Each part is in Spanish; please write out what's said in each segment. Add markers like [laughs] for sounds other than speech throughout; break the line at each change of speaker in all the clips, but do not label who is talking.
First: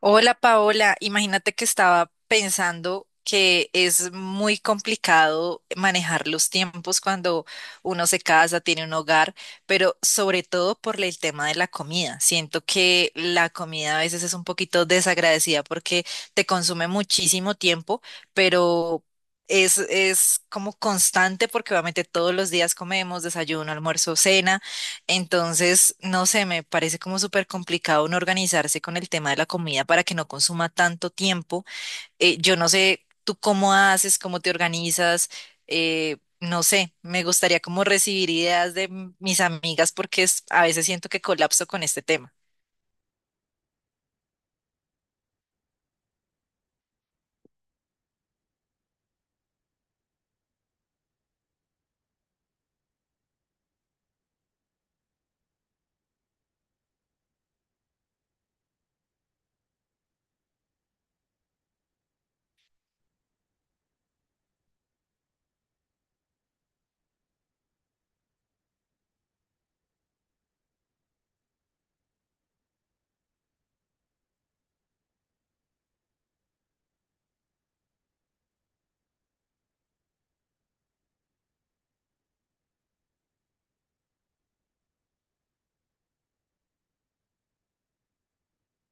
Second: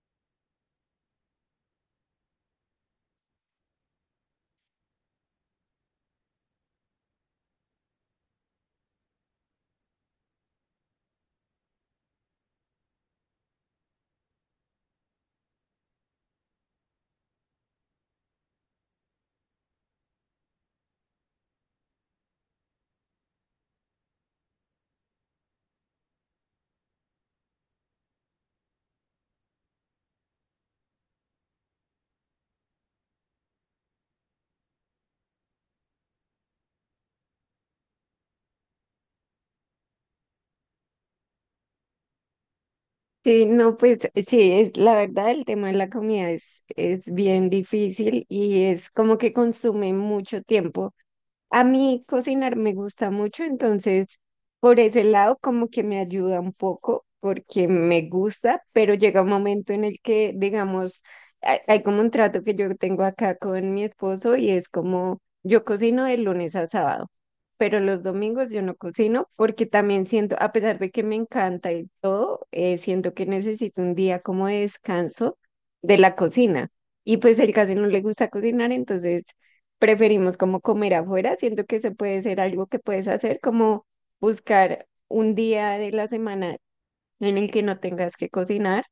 Hola Paola, imagínate que estaba pensando que es muy complicado manejar los tiempos cuando uno se casa, tiene un hogar, pero sobre todo por el tema de la comida. Siento que la comida a veces es un poquito desagradecida porque te consume muchísimo tiempo, pero es como constante porque obviamente todos los días comemos desayuno, almuerzo, cena. Entonces, no sé, me parece como súper complicado uno organizarse con el tema de la comida para que no consuma tanto tiempo. Yo no sé tú cómo haces, cómo te organizas, no sé, me gustaría como recibir ideas de mis amigas porque a veces siento que colapso con este tema.
Sí, no, pues sí, es la verdad, el tema de la comida es bien difícil y es como que consume mucho tiempo. A mí cocinar me gusta mucho, entonces por ese lado como que me ayuda un poco porque me gusta, pero llega un momento en el que, digamos, hay como un trato que yo tengo acá con mi esposo y es como yo cocino de lunes a sábado, pero los domingos yo no cocino porque también siento, a pesar de que me encanta y todo, siento que necesito un día como de descanso de la cocina. Y pues él casi no le gusta cocinar, entonces preferimos como comer afuera. Siento que se puede ser algo que puedes hacer, como buscar un día de la semana en el que no tengas que cocinar.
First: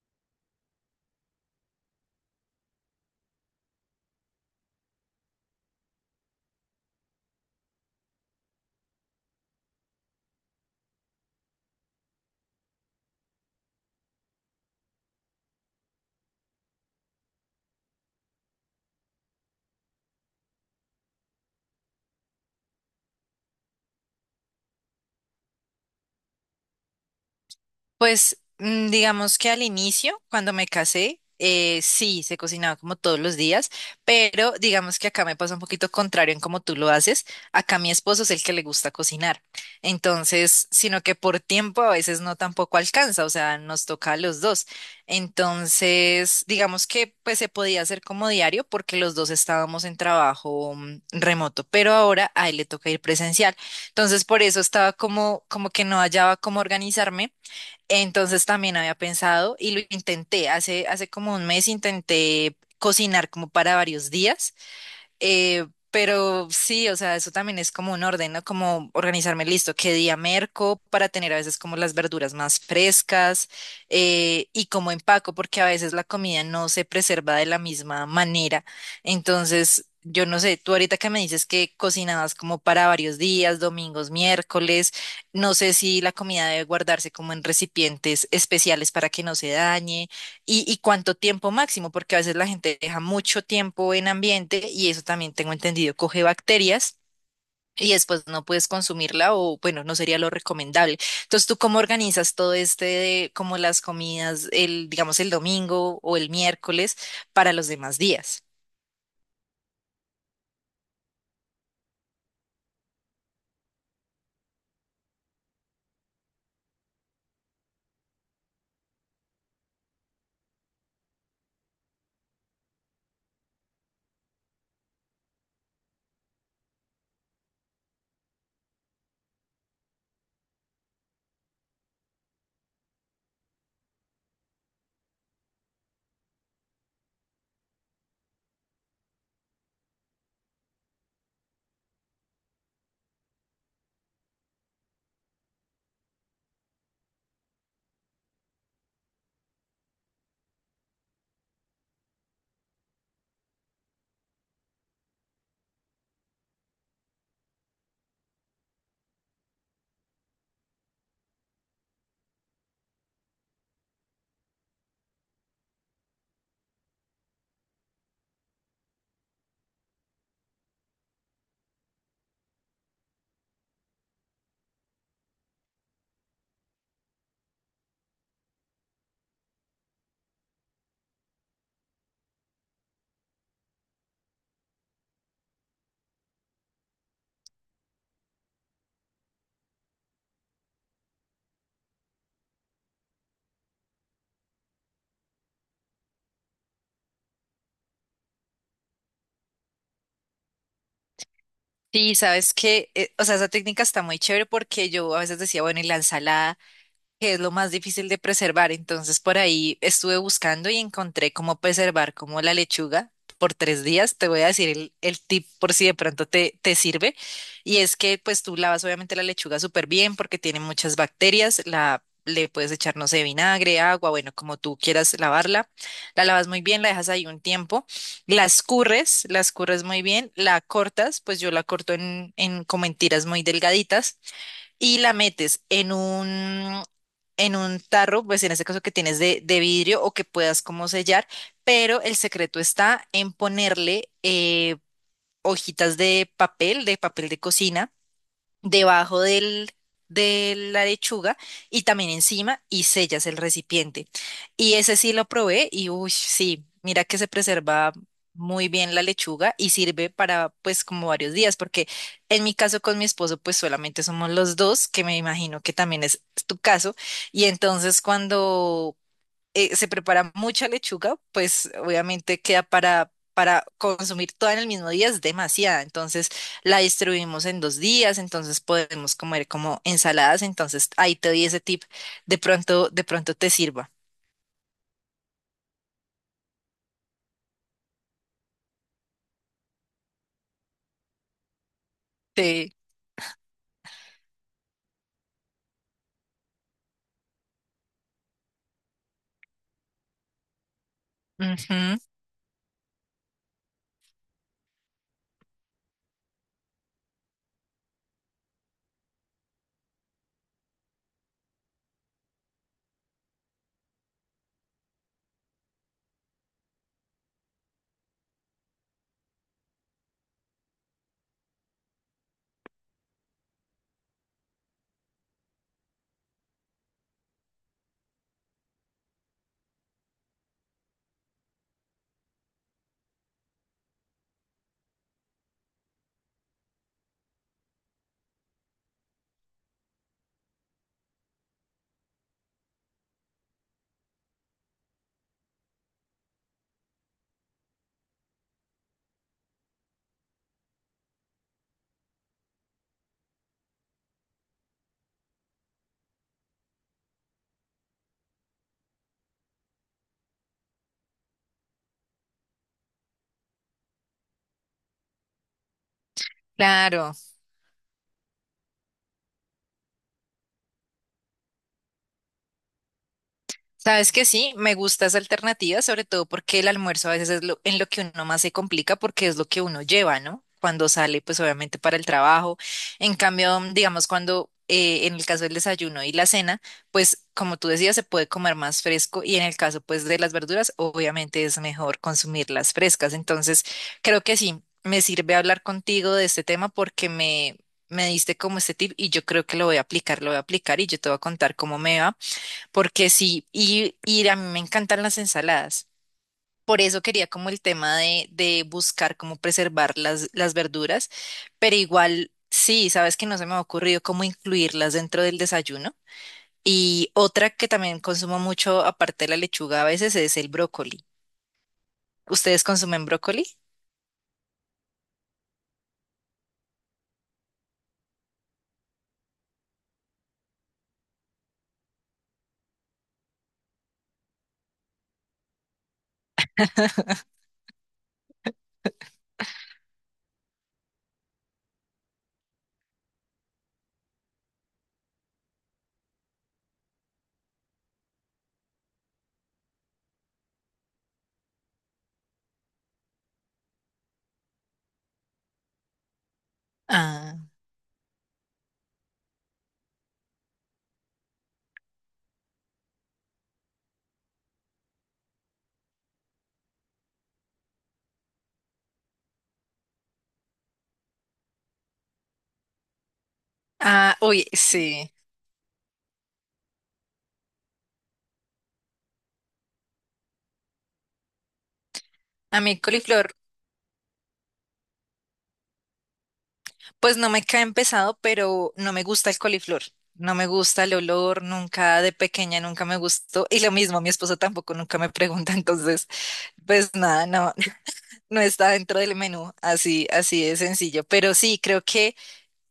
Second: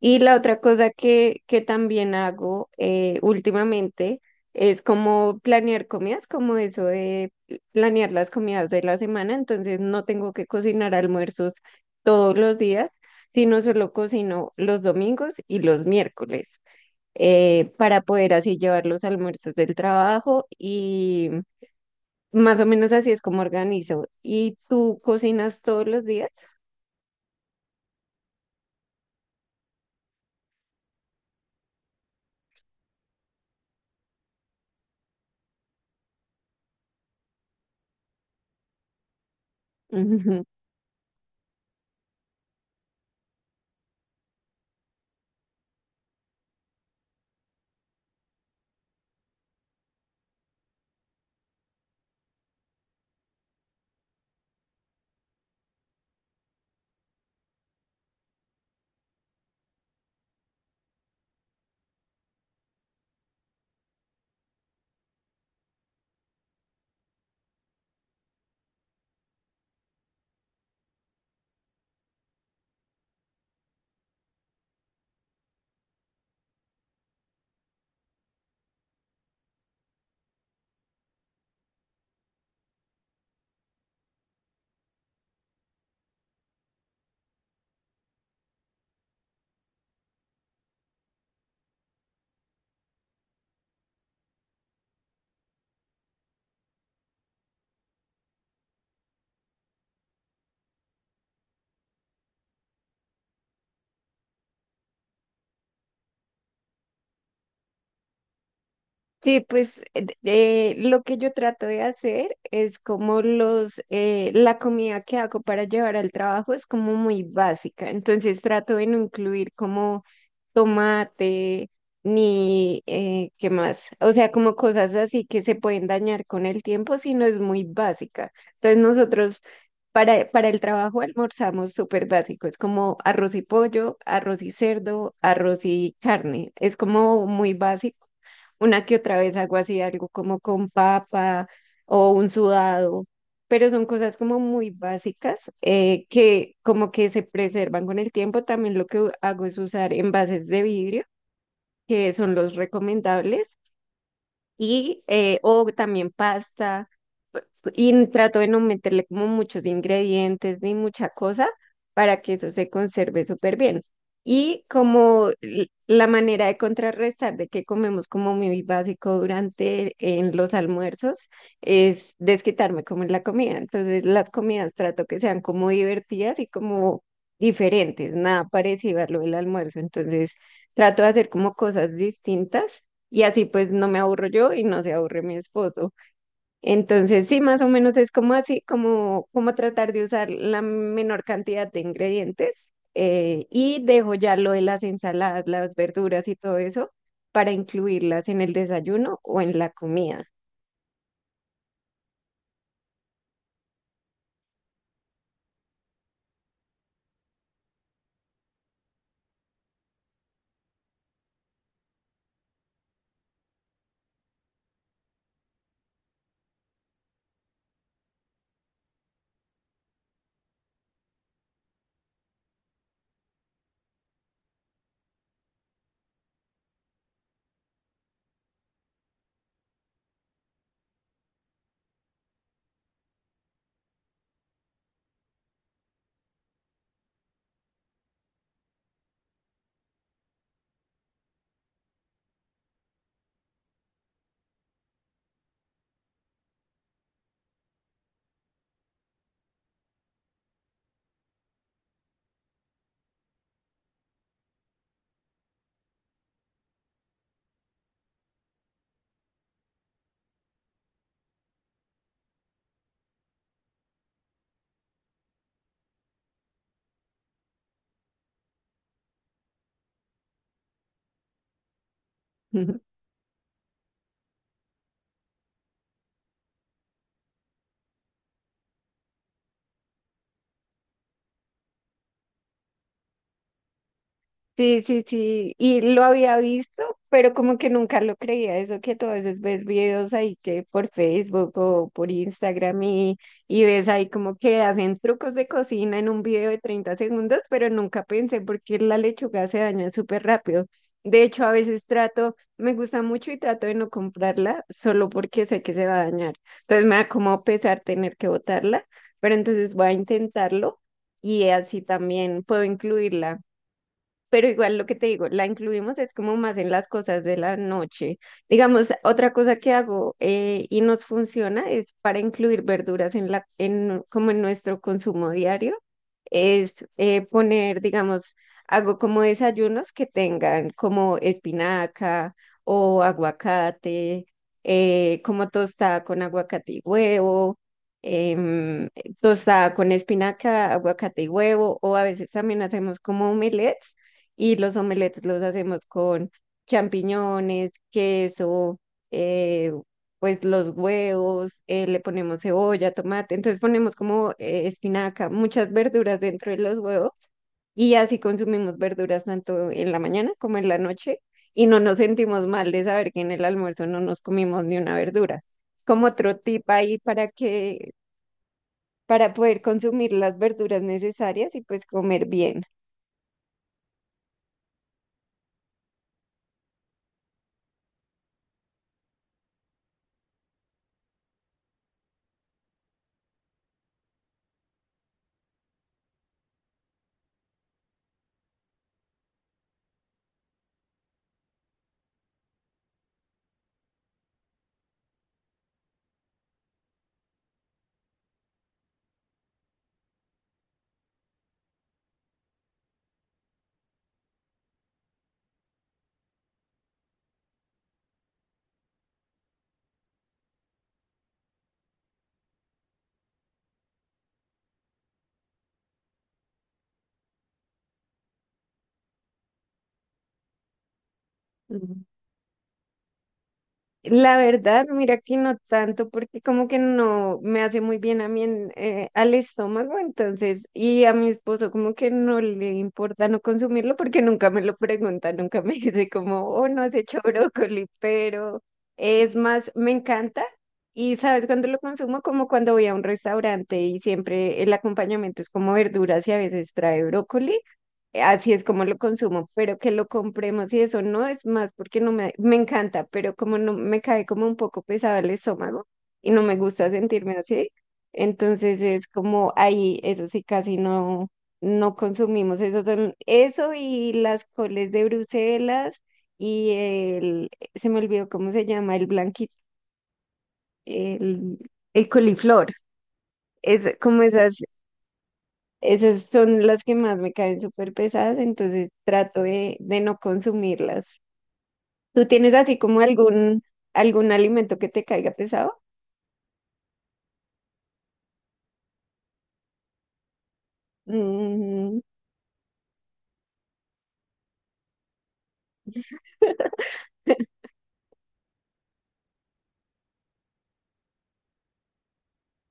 Y la otra cosa que también hago últimamente es como planear comidas, como eso de planear las comidas de la semana. Entonces no tengo que cocinar almuerzos todos los días, sino solo cocino los domingos y los miércoles para poder así llevar los almuerzos del trabajo y más o menos así es como organizo. ¿Y tú cocinas todos los días?
Pues digamos que al inicio, cuando me casé, sí, se cocinaba como todos los días, pero digamos que acá me pasa un poquito contrario en cómo tú lo haces. Acá mi esposo es el que le gusta cocinar.
[laughs]
Entonces, sino que por tiempo a veces no tampoco alcanza, o sea, nos toca a los dos. Entonces, digamos que pues se podía hacer como diario porque los dos estábamos en trabajo remoto, pero ahora a él le toca ir presencial. Entonces, por eso estaba como, como que no hallaba cómo organizarme, entonces también había pensado y lo intenté, hace como 1 mes intenté cocinar como para varios días, pero sí, o sea, eso también es como un orden, ¿no? Como organizarme listo, qué día merco para tener a veces como las verduras más frescas, y como empaco, porque a veces la comida no se preserva de la misma manera. Entonces, yo no sé, tú ahorita que me dices que cocinabas como para varios días, domingos, miércoles, no sé si la comida debe guardarse como en recipientes especiales para que no se dañe. Y cuánto tiempo máximo? Porque a veces la gente deja mucho tiempo en ambiente y eso también tengo entendido, coge bacterias y después no puedes consumirla o bueno, no sería lo recomendable. Entonces, ¿tú cómo organizas todo este, de, como las comidas, el, digamos, el domingo o el miércoles para los demás días?
Sí, pues lo que yo trato de hacer es como los, la comida que hago para llevar al trabajo es como muy básica, entonces trato de no incluir como tomate ni qué más, o sea, como cosas así que se pueden dañar con el tiempo, sino es muy básica. Entonces nosotros para el trabajo almorzamos súper básico, es como arroz y pollo, arroz y cerdo, arroz y carne, es como muy básico una que otra vez hago así, algo como con papa o un sudado, pero son cosas como muy básicas que como que se preservan con el tiempo. También lo que hago es usar envases de vidrio, que son los recomendables, y o también pasta y trato de no meterle como muchos ingredientes ni mucha cosa para que eso se conserve súper bien. Y como la manera de contrarrestar de que comemos como muy básico durante en los almuerzos es desquitarme como en la comida. Entonces las comidas trato que sean como divertidas y como diferentes, nada parecido a lo del almuerzo. Entonces trato de hacer como cosas distintas y así pues no me aburro yo y no se aburre mi esposo. Entonces, sí, más o menos es como así, como, como tratar de usar la menor cantidad de ingredientes y dejo ya lo de las ensaladas, las verduras y todo eso para incluirlas en el desayuno o en la comida.
Sí, sabes que, o sea, esa técnica está muy chévere porque yo a veces decía, bueno, y la ensalada, que es lo más difícil de preservar. Entonces por ahí estuve buscando y encontré cómo preservar como la lechuga por 3 días. Te voy a decir el tip por si de pronto te sirve. Y es que pues tú lavas obviamente la lechuga súper bien porque tiene muchas bacterias. La, le puedes echar, no sé, vinagre, agua, bueno, como tú quieras lavarla. La lavas muy bien, la dejas ahí un tiempo. La escurres muy bien, la cortas, pues yo la corto en como en tiras muy delgaditas y la metes en un tarro, pues en este caso que tienes de vidrio o que puedas como sellar, pero el secreto está en ponerle hojitas de papel, de papel de cocina debajo del, de la lechuga, y también encima y sellas el recipiente. Y ese sí lo probé y uy, sí, mira que se preserva muy bien la lechuga y sirve para pues como varios días, porque en mi caso con mi esposo pues solamente somos los dos, que me imagino que también es tu caso, y entonces cuando se prepara mucha lechuga, pues obviamente queda
[laughs]
para consumir toda en el mismo día, es demasiada. Entonces la distribuimos en 2 días, entonces podemos comer como ensaladas. Entonces ahí te doy ese tip, de pronto te sirva.
Sí, sí, sí, y lo había visto, pero como que nunca lo creía, eso que tú a veces ves videos ahí que por Facebook o por
Sí.
Instagram y ves ahí como que hacen trucos de cocina en un video de 30 segundos, pero nunca pensé porque la lechuga se daña súper rápido. De hecho, a veces
Ujú,
trato, me gusta mucho y trato de no comprarla solo porque sé que se va a dañar. Entonces me da como pesar tener que botarla, pero entonces voy a intentarlo y así también puedo incluirla pero igual lo que te digo, la incluimos es como más en las cosas de la noche. Digamos, otra cosa que hago y nos funciona es para incluir verduras en la, en, como en nuestro consumo diario, es poner, digamos, hago como desayunos que tengan como espinaca o aguacate, como tostada con aguacate y huevo em, tostada con espinaca, aguacate y huevo, o a veces también hacemos como omelets y los omelettes los hacemos con champiñones, queso, eh, pues los huevos, le ponemos cebolla, tomate, entonces ponemos como espinaca, muchas verduras dentro de los huevos y así consumimos verduras tanto en la mañana como en la noche y no nos sentimos mal de saber que en el almuerzo no nos comimos ni una verdura. Como otro tip ahí
claro.
para que, para poder consumir las verduras necesarias y pues comer bien.
Sabes que sí, me gusta esa alternativa, sobre todo porque el almuerzo a veces es lo, en lo que uno más se complica porque es lo que uno lleva, ¿no? Cuando sale, pues obviamente para el trabajo. En cambio, digamos, cuando en el caso del desayuno y la cena, pues como tú decías, se puede comer más fresco y en el caso, pues, de las verduras, obviamente es mejor consumirlas frescas. Entonces, creo que sí, me sirve hablar contigo de este tema porque me diste como este tip y yo creo que lo voy a aplicar, lo voy a aplicar y yo te voy a contar cómo me va, porque sí, y a mí me encantan las ensaladas. Por eso quería como el tema de buscar cómo preservar las verduras, pero igual sí, sabes que no se me ha ocurrido cómo incluirlas dentro del desayuno. Y otra que también consumo mucho, aparte de la lechuga a veces, es el brócoli. ¿Ustedes consumen brócoli?
La verdad, mira que no tanto, porque como que no me hace muy bien a mí en, al estómago, entonces, y a mi esposo como que no le importa no consumirlo porque nunca me lo pregunta, nunca me [laughs] dice como, oh, no has hecho brócoli, pero es más, me encanta. Y sabes, cuando lo consumo, como cuando voy a un restaurante y siempre el acompañamiento es como verduras y a veces trae brócoli. Así es como lo consumo, pero que lo compremos y eso no es más porque no me, me encanta, pero como no me cae como un poco pesado el estómago y no me gusta sentirme
Ah,
así, entonces es como ahí, eso sí, casi no, no consumimos. Eso son, eso y las coles de Bruselas y el, se me olvidó cómo se llama, el blanquito, el, el coliflor. Es
ah,
como
uy,
esas
sí.
esas son las que más me caen súper pesadas, entonces trato de no consumirlas. ¿Tú tienes
A mí
así
el
como
coliflor.
algún, algún alimento que te caiga pesado?
Pues no me cae pesado, pero no me gusta el coliflor. No me gusta el olor,
Mm,
nunca de pequeña, nunca me gustó. Y lo mismo, mi esposo tampoco nunca me pregunta, [laughs] entonces, pues nada, no, [laughs] no está dentro del menú, así, así de sencillo. Pero sí, creo que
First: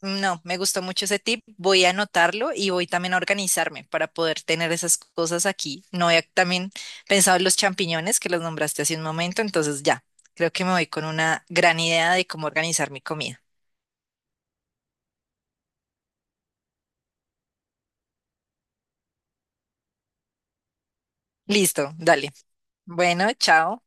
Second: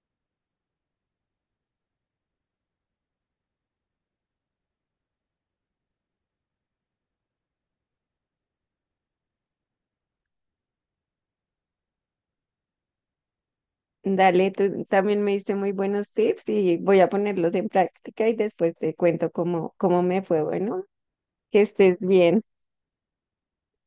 no, me gustó mucho ese tip. Voy a anotarlo y voy también a organizarme para poder tener esas cosas aquí. No había también pensado en los champiñones que los nombraste hace un momento, entonces ya, creo que me voy con una gran idea de cómo organizar mi comida.
dale, tú también me diste muy buenos tips y voy a ponerlos en práctica y después te cuento cómo, cómo me fue. Bueno, que
Listo,
estés
dale.
bien.
Bueno, chao.